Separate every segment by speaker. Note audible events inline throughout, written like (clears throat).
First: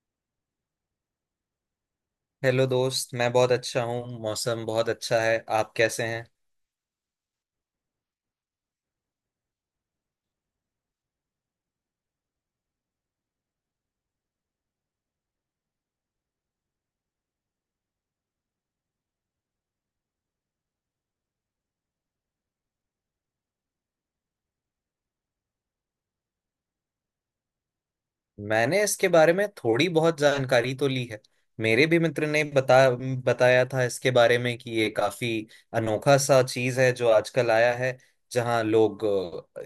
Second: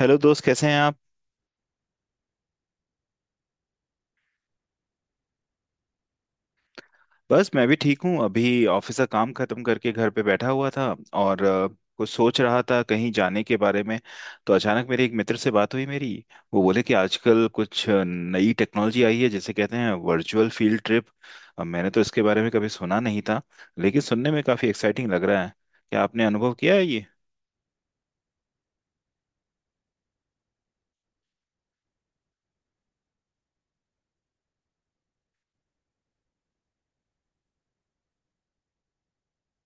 Speaker 1: Hello दोस्त, कैसे हैं आप?
Speaker 2: हेलो दोस्त, मैं बहुत अच्छा हूँ। मौसम बहुत अच्छा है। आप कैसे हैं?
Speaker 1: बस, मैं भी ठीक हूँ। अभी ऑफिस का काम खत्म करके घर पे बैठा हुआ था और कुछ सोच रहा था कहीं जाने के बारे में। तो अचानक मेरे एक मित्र से बात हुई मेरी। वो बोले कि आजकल कुछ नई टेक्नोलॉजी आई है जिसे कहते हैं वर्चुअल फील्ड ट्रिप। अब मैंने तो इसके बारे में कभी सुना नहीं था, लेकिन सुनने में काफ़ी एक्साइटिंग लग रहा है। क्या आपने अनुभव किया है ये?
Speaker 2: मैंने इसके बारे में थोड़ी बहुत जानकारी तो ली है। मेरे भी मित्र ने बताया था इसके बारे में कि ये काफी अनोखा सा चीज है जो आजकल आया है। जहां लोग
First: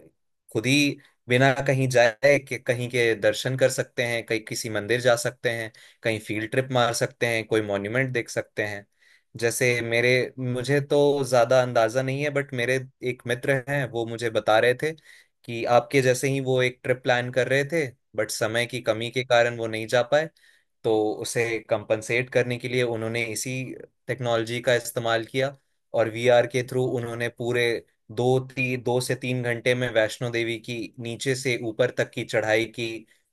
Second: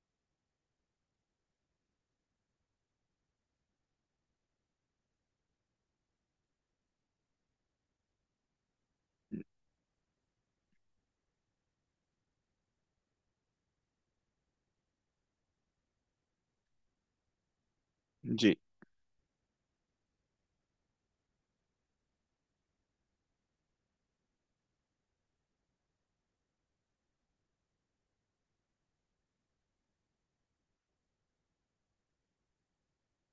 Speaker 2: खुद ही बिना कहीं जाए कि कहीं के दर्शन कर सकते हैं, कहीं किसी मंदिर जा सकते हैं, कहीं फील्ड ट्रिप मार सकते हैं, कोई मॉन्यूमेंट देख सकते हैं। जैसे मेरे मुझे तो ज्यादा अंदाजा नहीं है बट मेरे एक मित्र हैं, वो मुझे बता रहे थे कि आपके जैसे ही वो एक ट्रिप प्लान कर रहे थे बट
Speaker 1: जी।
Speaker 2: समय की कमी के कारण वो नहीं जा पाए। तो उसे कंपनसेट करने के लिए उन्होंने इसी टेक्नोलॉजी का इस्तेमाल किया, और वीआर के थ्रू उन्होंने पूरे 2 से 3 घंटे में वैष्णो देवी की नीचे से ऊपर तक की चढ़ाई की,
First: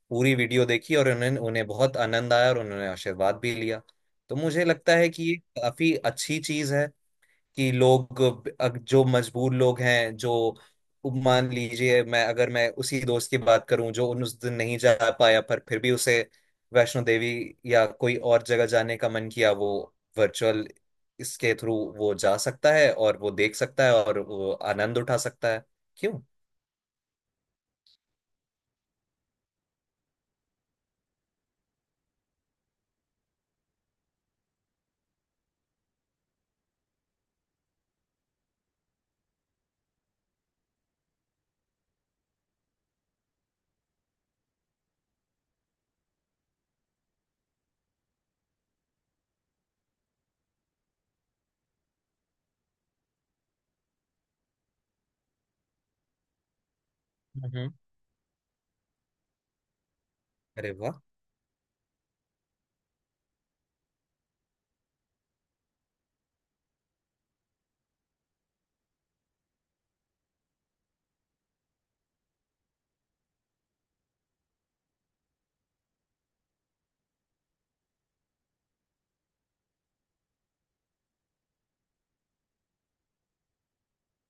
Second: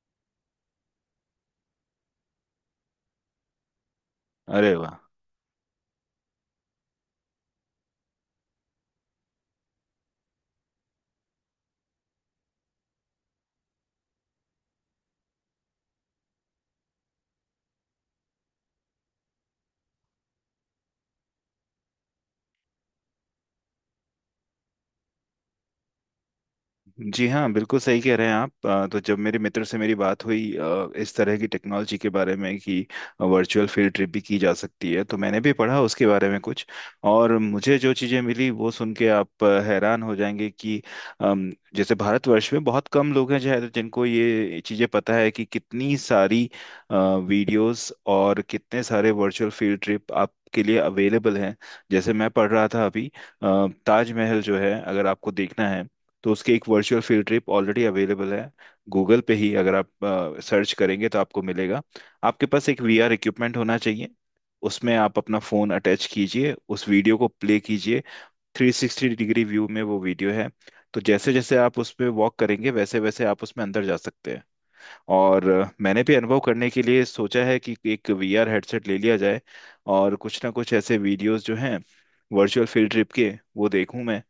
Speaker 2: पूरी वीडियो देखी और उन्हें उन्हें बहुत आनंद आया और उन्होंने आशीर्वाद भी लिया। तो मुझे
Speaker 1: अरे
Speaker 2: लगता
Speaker 1: वाह।
Speaker 2: है कि ये काफी अच्छी चीज है कि लोग, जो मजबूर लोग हैं, जो मान लीजिए, मैं अगर मैं उसी दोस्त की बात करूं जो उन उस दिन नहीं जा पाया, पर फिर भी उसे वैष्णो देवी या कोई और जगह जाने का मन किया, वो वर्चुअल इसके थ्रू वो जा सकता है और वो देख सकता है और वो आनंद उठा सकता है। क्यों?
Speaker 1: जी हाँ, बिल्कुल सही कह रहे हैं आप। तो जब मेरे मित्र से मेरी बात हुई इस तरह की टेक्नोलॉजी के बारे में कि वर्चुअल फील्ड ट्रिप भी की जा सकती है, तो मैंने भी पढ़ा उसके बारे में कुछ। और मुझे जो चीज़ें मिली वो सुन के आप हैरान हो जाएंगे कि जैसे भारतवर्ष में बहुत कम लोग हैं शायद जिनको ये चीज़ें पता है कि कितनी सारी वीडियोस और कितने सारे वर्चुअल फील्ड ट्रिप आप के लिए अवेलेबल हैं। जैसे मैं पढ़ रहा था अभी ताजमहल जो है, अगर आपको देखना है तो उसकी एक वर्चुअल फील्ड ट्रिप
Speaker 2: हम्म।
Speaker 1: ऑलरेडी अवेलेबल है। गूगल पे ही अगर आप
Speaker 2: अरे
Speaker 1: सर्च
Speaker 2: वाह।
Speaker 1: करेंगे तो आपको मिलेगा। आपके पास एक वीआर इक्विपमेंट होना चाहिए। उसमें आप अपना फ़ोन अटैच कीजिए, उस वीडियो को प्ले कीजिए। 360 डिग्री व्यू में वो वीडियो है, तो जैसे जैसे आप उस पर वॉक करेंगे वैसे वैसे आप उसमें अंदर जा सकते हैं। और मैंने भी अनुभव करने के लिए सोचा है कि एक वीआर हेडसेट ले लिया जाए और कुछ ना कुछ ऐसे वीडियोस जो हैं वर्चुअल फील्ड ट्रिप के, वो देखूं मैं।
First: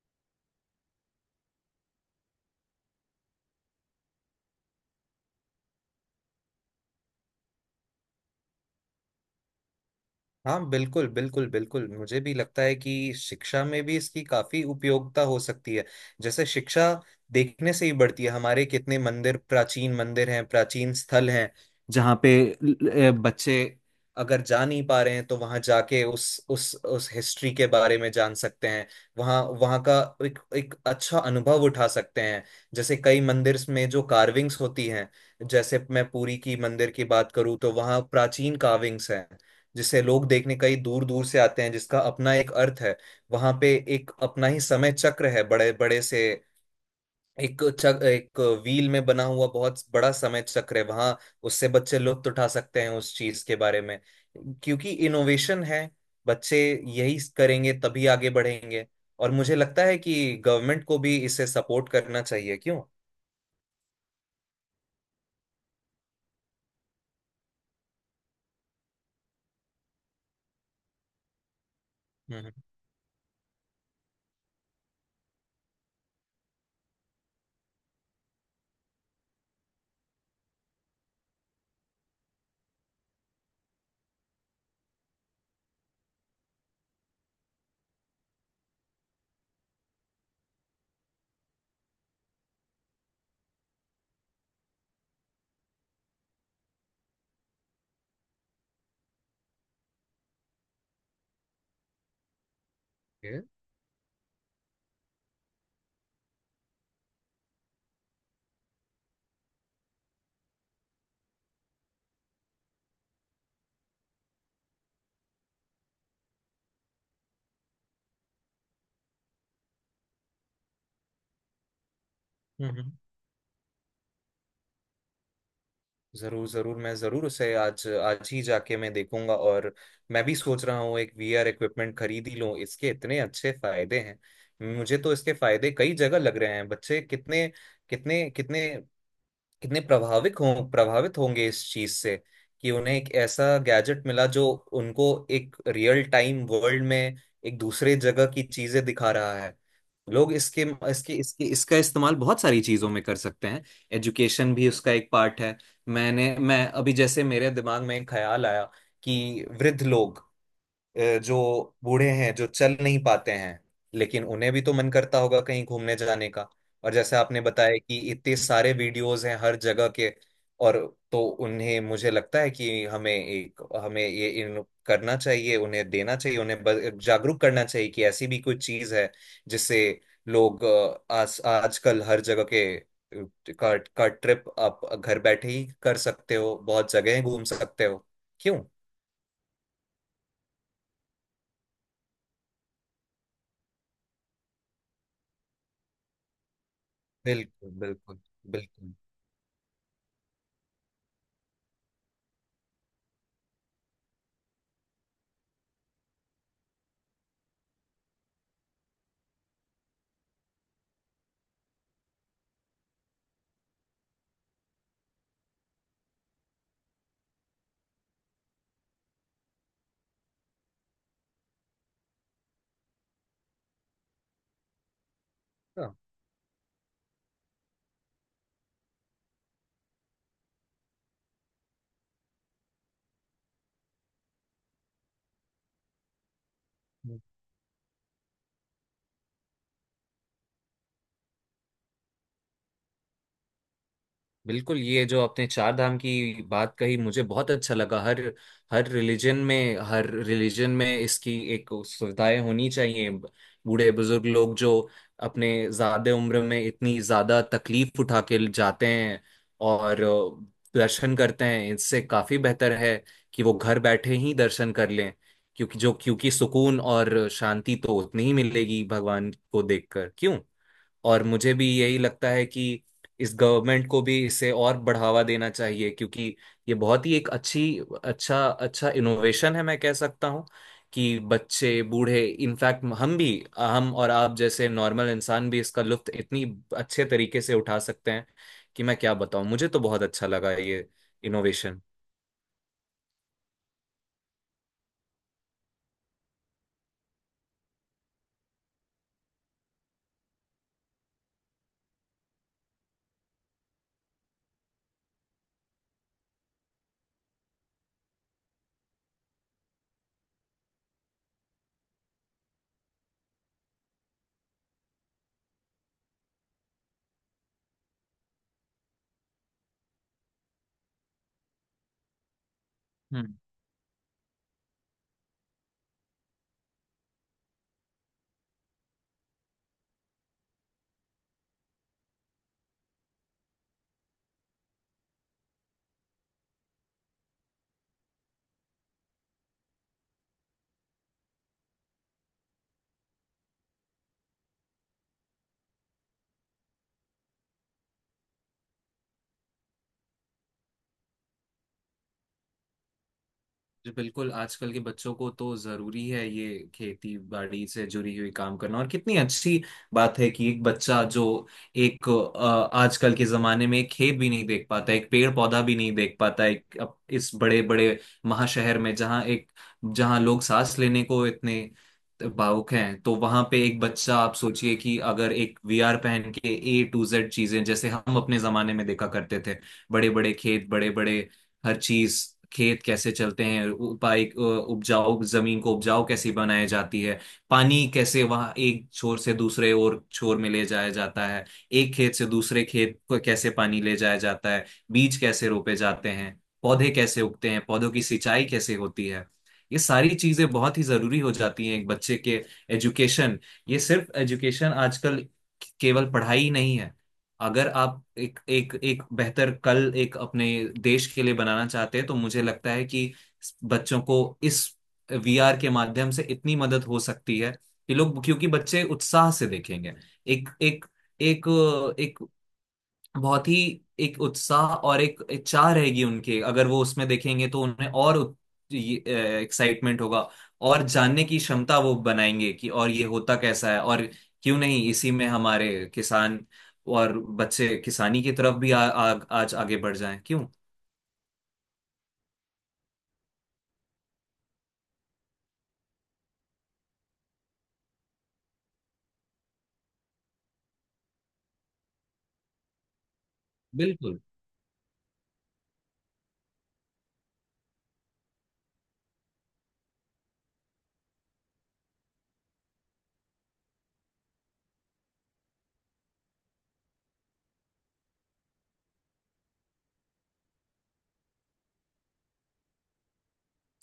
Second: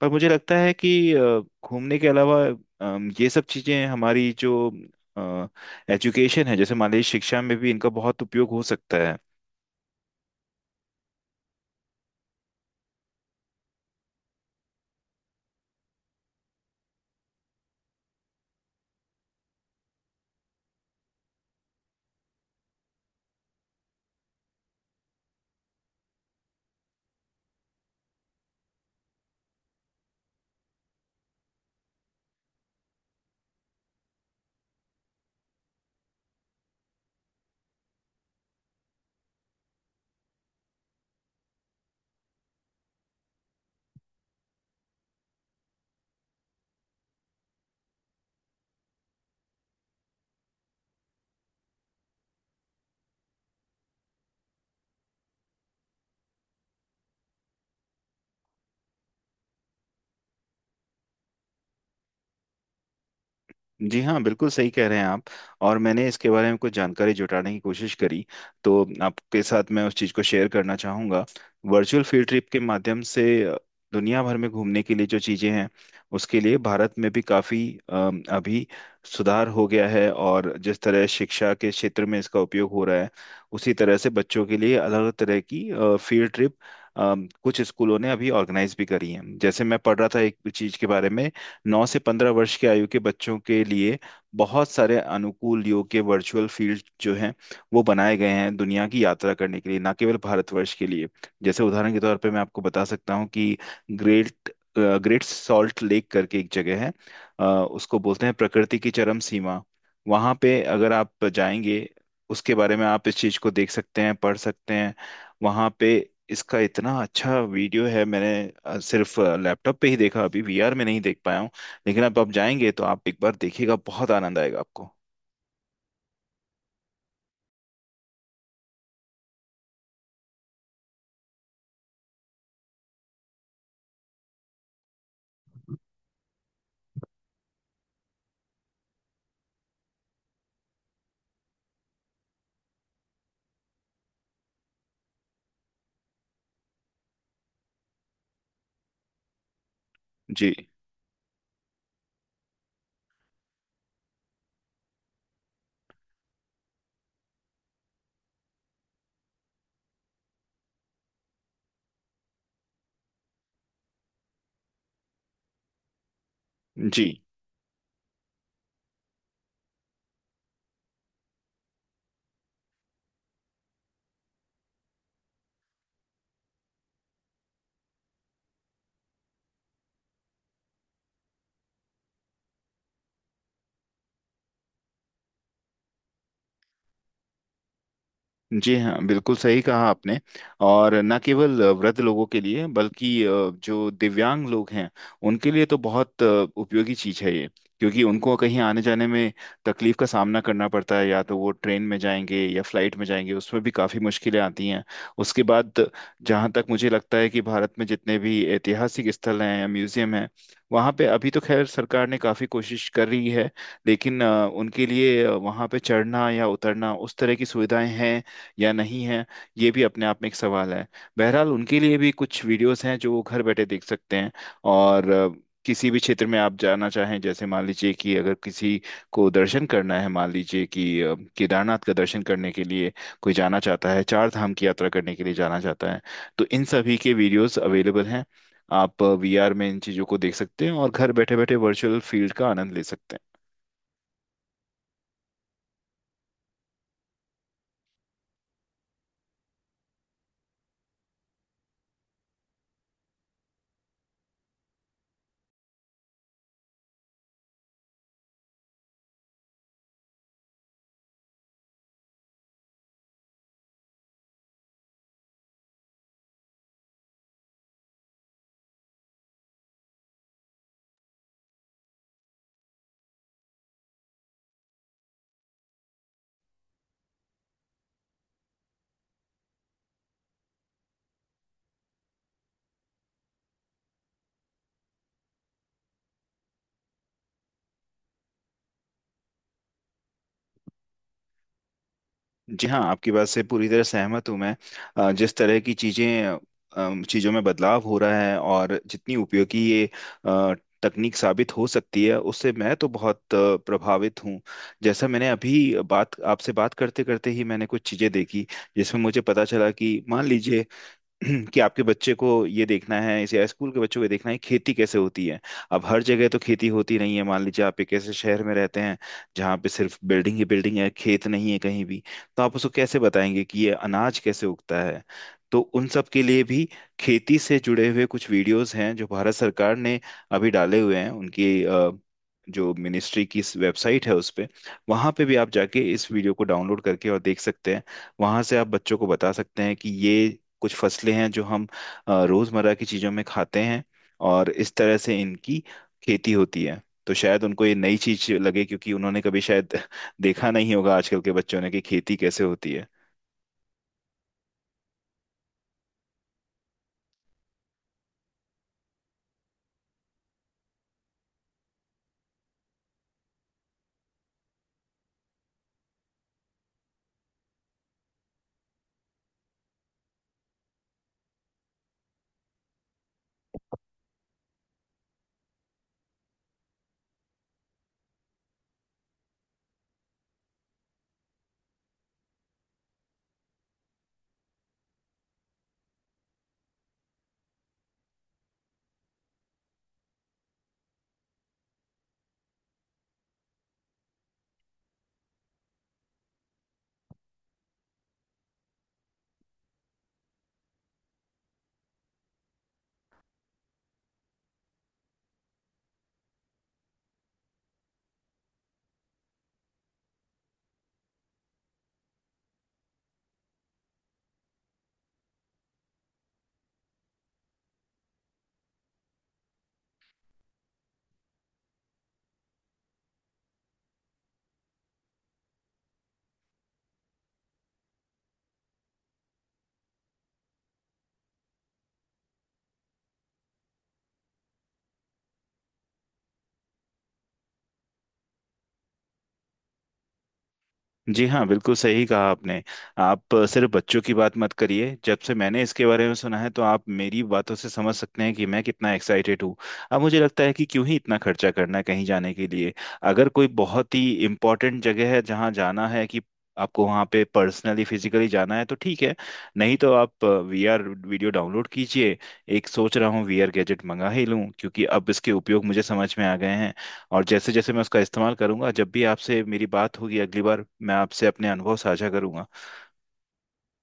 Speaker 1: पर मुझे लगता है कि घूमने के अलावा ये सब चीजें हमारी जो एजुकेशन है, जैसे मान लीजिए शिक्षा में भी इनका बहुत उपयोग हो सकता है।
Speaker 2: हाँ, बिल्कुल, बिल्कुल, बिल्कुल, मुझे भी लगता है कि शिक्षा में भी इसकी काफी उपयोगिता हो सकती है। जैसे शिक्षा देखने से ही बढ़ती है, हमारे कितने मंदिर, प्राचीन मंदिर हैं, प्राचीन स्थल हैं जहाँ पे बच्चे अगर जा नहीं पा रहे हैं, तो वहां जाके उस हिस्ट्री के बारे में जान सकते हैं। वहाँ वहाँ का एक एक अच्छा अनुभव उठा सकते हैं। जैसे कई मंदिर में जो कार्विंग्स होती हैं, जैसे मैं पुरी की मंदिर की बात करूँ तो वहाँ प्राचीन कार्विंग्स हैं जिसे लोग देखने कई दूर दूर से आते हैं, जिसका अपना एक अर्थ है। वहां पे एक अपना ही समय चक्र है, बड़े बड़े से एक व्हील में बना हुआ बहुत बड़ा समय चक्र है वहां। उससे बच्चे लुत्फ उठा सकते हैं उस चीज के बारे में, क्योंकि इनोवेशन है। बच्चे यही करेंगे तभी आगे बढ़ेंगे। और मुझे लगता है कि गवर्नमेंट को भी इसे सपोर्ट करना चाहिए। क्यों?
Speaker 1: जी हाँ, बिल्कुल सही कह रहे हैं आप। और मैंने इसके बारे में कुछ जानकारी जुटाने की कोशिश करी, तो आपके साथ मैं उस चीज़ को शेयर करना चाहूँगा। वर्चुअल फील्ड ट्रिप
Speaker 2: हम्म।
Speaker 1: के माध्यम से दुनिया भर में घूमने के लिए जो चीज़ें हैं, उसके लिए भारत में भी काफ़ी अभी सुधार हो गया है। और जिस तरह शिक्षा के क्षेत्र में इसका उपयोग हो रहा है, उसी तरह से बच्चों के लिए अलग अलग तरह की फील्ड ट्रिप कुछ स्कूलों ने अभी ऑर्गेनाइज भी करी है। जैसे मैं पढ़ रहा था एक चीज़ के बारे में, 9 से 15 वर्ष की आयु के बच्चों के लिए बहुत सारे अनुकूल योग के वर्चुअल फील्ड जो हैं वो बनाए गए हैं दुनिया की यात्रा करने के लिए, ना केवल भारतवर्ष के लिए। जैसे उदाहरण के तौर पे मैं आपको बता सकता हूँ
Speaker 2: हम्म।
Speaker 1: कि ग्रेट ग्रेट सॉल्ट लेक करके एक जगह है। उसको बोलते हैं प्रकृति की चरम सीमा। वहाँ पे अगर आप जाएंगे उसके बारे में, आप इस चीज़ को देख सकते हैं, पढ़ सकते हैं वहाँ पे। इसका इतना अच्छा वीडियो है, मैंने सिर्फ लैपटॉप पे ही देखा, अभी वीआर में नहीं देख पाया हूँ। लेकिन अब आप जाएंगे
Speaker 2: हम्म,
Speaker 1: तो
Speaker 2: हम्म।
Speaker 1: आप एक बार देखिएगा, बहुत आनंद आएगा आपको।
Speaker 2: जरूर, जरूर, मैं जरूर उसे आज आज ही जाके मैं देखूंगा। और मैं भी सोच रहा हूँ एक वीआर इक्विपमेंट खरीद ही लूं, इसके इतने अच्छे फायदे हैं। मुझे तो इसके फायदे कई जगह लग रहे हैं। बच्चे कितने कितने कितने कितने प्रभावित होंगे इस चीज से, कि उन्हें एक ऐसा गैजेट मिला जो उनको एक रियल टाइम वर्ल्ड में एक दूसरे जगह की चीजें दिखा रहा है। लोग
Speaker 1: जी।
Speaker 2: इसके इसके इसके इसका इस्तेमाल बहुत सारी चीजों में कर सकते हैं। एजुकेशन भी उसका एक पार्ट है। मैं अभी जैसे, मेरे दिमाग में एक ख्याल आया कि वृद्ध लोग, जो बूढ़े हैं, जो चल नहीं पाते हैं, लेकिन उन्हें भी तो मन करता होगा कहीं घूमने जाने का। और
Speaker 1: जी।
Speaker 2: जैसे आपने बताया कि इतने सारे वीडियोस हैं हर जगह के, और तो उन्हें, मुझे लगता है कि हमें ये इन करना चाहिए, उन्हें देना चाहिए, उन्हें जागरूक करना चाहिए कि ऐसी भी कोई चीज है जिससे लोग, आज आजकल हर जगह के का ट्रिप आप घर बैठे ही कर सकते हो, बहुत जगह घूम सकते हो। क्यों?
Speaker 1: जी हाँ, बिल्कुल सही कहा आपने। और न केवल वृद्ध लोगों के लिए बल्कि जो दिव्यांग लोग हैं उनके लिए तो बहुत उपयोगी चीज़ है ये।
Speaker 2: बिल्कुल,
Speaker 1: क्योंकि
Speaker 2: बिल्कुल,
Speaker 1: उनको कहीं आने
Speaker 2: बिल्कुल।
Speaker 1: जाने में तकलीफ का सामना करना पड़ता है, या तो वो ट्रेन में जाएंगे या फ्लाइट में जाएंगे, उसमें भी काफ़ी मुश्किलें आती हैं। उसके बाद जहाँ तक मुझे लगता है कि भारत में जितने भी ऐतिहासिक स्थल हैं या म्यूजियम हैं, वहाँ पे अभी तो खैर सरकार ने काफ़ी कोशिश कर रही है। लेकिन उनके लिए वहाँ पे चढ़ना या उतरना उस तरह की सुविधाएं हैं या नहीं है, ये भी अपने आप में एक सवाल है। बहरहाल उनके लिए भी कुछ वीडियोस हैं जो वो घर बैठे देख सकते हैं। और किसी
Speaker 2: हाँ,
Speaker 1: भी क्षेत्र में आप जाना चाहें, जैसे मान लीजिए कि अगर किसी को दर्शन करना है, मान लीजिए कि केदारनाथ का दर्शन करने के लिए कोई जाना चाहता है, चार धाम की यात्रा करने के लिए जाना चाहता है, तो इन सभी के वीडियोस अवेलेबल हैं। आप वीआर में इन चीज़ों को देख सकते हैं और घर बैठे बैठे वर्चुअल फील्ड का आनंद ले सकते हैं।
Speaker 2: बिल्कुल, ये जो आपने चार धाम की बात कही मुझे बहुत अच्छा लगा। हर हर रिलीजन में, हर रिलीजन में इसकी एक सुविधाएं होनी चाहिए। बूढ़े बुजुर्ग लोग जो अपने ज्यादा उम्र में इतनी ज्यादा तकलीफ उठा के जाते हैं और दर्शन करते हैं, इससे काफी बेहतर है कि वो घर बैठे ही दर्शन कर लें। क्योंकि सुकून और शांति तो उतनी ही मिलेगी भगवान को देखकर। क्यों? और मुझे भी यही लगता है कि इस गवर्नमेंट को भी इसे और बढ़ावा देना चाहिए, क्योंकि ये बहुत ही एक अच्छी अच्छा अच्छा इनोवेशन है, मैं कह सकता हूँ, कि बच्चे, बूढ़े, इनफैक्ट हम और आप जैसे नॉर्मल इंसान भी इसका लुत्फ इतनी अच्छे तरीके से उठा सकते हैं कि मैं क्या बताऊं। मुझे तो बहुत अच्छा लगा ये इनोवेशन।
Speaker 1: जी हाँ, आपकी बात से पूरी तरह सहमत हूँ मैं। जिस तरह की चीज़ें चीज़ों में बदलाव हो रहा है और जितनी उपयोगी ये अ, तकनीक साबित हो सकती है, उससे मैं तो बहुत प्रभावित हूँ। जैसा मैंने अभी बात आपसे बात करते करते ही मैंने कुछ चीज़ें देखी, जिसमें मुझे पता चला कि मान लीजिए (clears throat) कि आपके बच्चे को ये देखना है या स्कूल के बच्चों को ये देखना है खेती कैसे होती है। अब हर जगह तो खेती होती नहीं है। मान लीजिए आप एक ऐसे शहर में रहते हैं जहाँ पे सिर्फ बिल्डिंग ही बिल्डिंग है, खेत नहीं है कहीं भी। तो आप उसको कैसे बताएंगे कि ये अनाज कैसे उगता है? तो उन सब के लिए भी खेती से जुड़े हुए कुछ वीडियोस हैं जो भारत सरकार ने अभी डाले हुए हैं। उनकी जो मिनिस्ट्री की वेबसाइट है उस पे, वहाँ पे भी आप जाके इस वीडियो को डाउनलोड करके और देख सकते हैं। वहाँ से आप बच्चों को बता सकते हैं कि ये कुछ फसलें हैं जो हम रोजमर्रा की चीजों में खाते हैं और इस तरह से इनकी खेती होती है। तो शायद उनको ये नई चीज लगे, क्योंकि उन्होंने कभी शायद देखा नहीं होगा आजकल के बच्चों ने कि खेती कैसे होती है।
Speaker 2: जी, बिल्कुल, आजकल के बच्चों को तो जरूरी है ये खेती बाड़ी से जुड़ी हुई काम करना। और कितनी अच्छी बात है कि एक बच्चा जो, एक, आजकल के जमाने में एक खेत भी नहीं देख पाता, एक पेड़ पौधा भी नहीं देख पाता, एक अब इस बड़े बड़े महाशहर में जहाँ लोग सांस लेने को इतने भावुक हैं, तो वहां पे एक बच्चा, आप सोचिए कि अगर एक वीआर पहन के A to Z चीजें जैसे हम अपने जमाने में देखा करते थे, बड़े बड़े खेत, बड़े बड़े हर चीज। खेत कैसे चलते हैं, उपाय उपजाऊ जमीन को उपजाऊ कैसी बनाई जाती है, पानी कैसे वहां एक छोर से दूसरे और छोर में ले जाया जाता है, एक खेत से दूसरे खेत को कैसे पानी ले जाया जाता है, बीज कैसे रोपे जाते हैं, पौधे कैसे उगते हैं, पौधों की सिंचाई कैसे होती है। ये सारी चीजें बहुत ही जरूरी हो जाती हैं एक बच्चे के एजुकेशन। ये सिर्फ एजुकेशन, आजकल केवल पढ़ाई ही नहीं है। अगर आप एक एक एक बेहतर कल, एक अपने देश के लिए बनाना चाहते हैं तो मुझे लगता है कि बच्चों को इस वीआर के माध्यम से इतनी मदद हो सकती है कि लोग, क्योंकि बच्चे उत्साह से देखेंगे। एक एक एक एक बहुत ही, एक उत्साह और एक इच्छा रहेगी उनके, अगर वो उसमें देखेंगे तो उन्हें और एक्साइटमेंट होगा, और जानने की क्षमता वो बनाएंगे कि और ये होता कैसा है, और क्यों नहीं इसी में हमारे किसान और बच्चे किसानी की तरफ भी आ, आ, आज आगे बढ़ जाएं। क्यों?
Speaker 1: जी हाँ, बिल्कुल सही कहा आपने। आप सिर्फ बच्चों की बात मत करिए, जब से मैंने इसके बारे में सुना है तो आप मेरी बातों से समझ सकते हैं कि मैं कितना एक्साइटेड हूँ। अब मुझे लगता है कि क्यों ही इतना खर्चा करना कहीं जाने के लिए। अगर कोई बहुत ही
Speaker 2: बिल्कुल।
Speaker 1: इम्पोर्टेंट जगह है जहाँ जाना है कि आपको वहाँ पे पर्सनली फिजिकली जाना है, तो ठीक है, नहीं तो आप वीआर वीडियो डाउनलोड कीजिए। एक सोच रहा हूँ वीआर गैजेट मंगा ही लूँ, क्योंकि अब इसके उपयोग मुझे समझ में आ गए हैं। और जैसे जैसे मैं उसका इस्तेमाल करूंगा, जब भी आपसे मेरी बात होगी अगली बार, मैं आपसे अपने अनुभव साझा करूंगा।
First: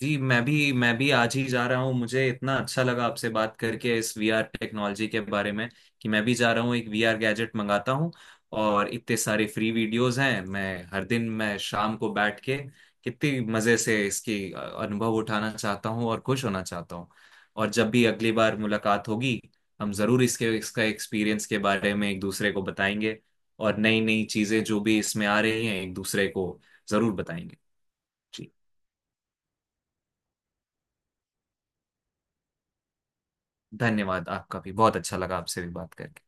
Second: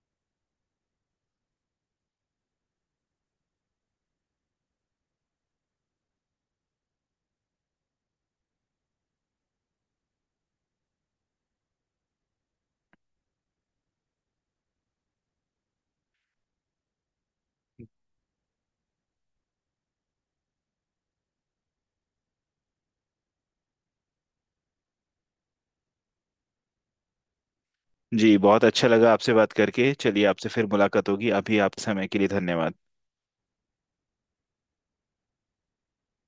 Speaker 2: जी, मैं भी आज ही जा रहा हूँ, मुझे इतना अच्छा लगा आपसे बात करके इस वीआर टेक्नोलॉजी के बारे में, कि मैं भी जा रहा हूँ, एक वीआर गैजेट मंगाता हूँ। और इतने सारे फ्री वीडियोस हैं, मैं हर दिन, मैं शाम को बैठ के कितनी मज़े से इसकी अनुभव उठाना चाहता हूँ और खुश होना चाहता हूँ। और जब भी अगली बार मुलाकात होगी हम ज़रूर इसके इसका एक्सपीरियंस के बारे में एक दूसरे को बताएंगे, और नई नई चीज़ें जो भी इसमें आ रही हैं एक दूसरे को ज़रूर बताएंगे।
Speaker 1: जी,
Speaker 2: जी,
Speaker 1: बहुत अच्छा लगा आपसे बात करके। चलिए, आपसे फिर मुलाकात होगी। अभी आप समय के लिए धन्यवाद।
Speaker 2: धन्यवाद। आपका भी बहुत अच्छा लगा आपसे भी बात करके।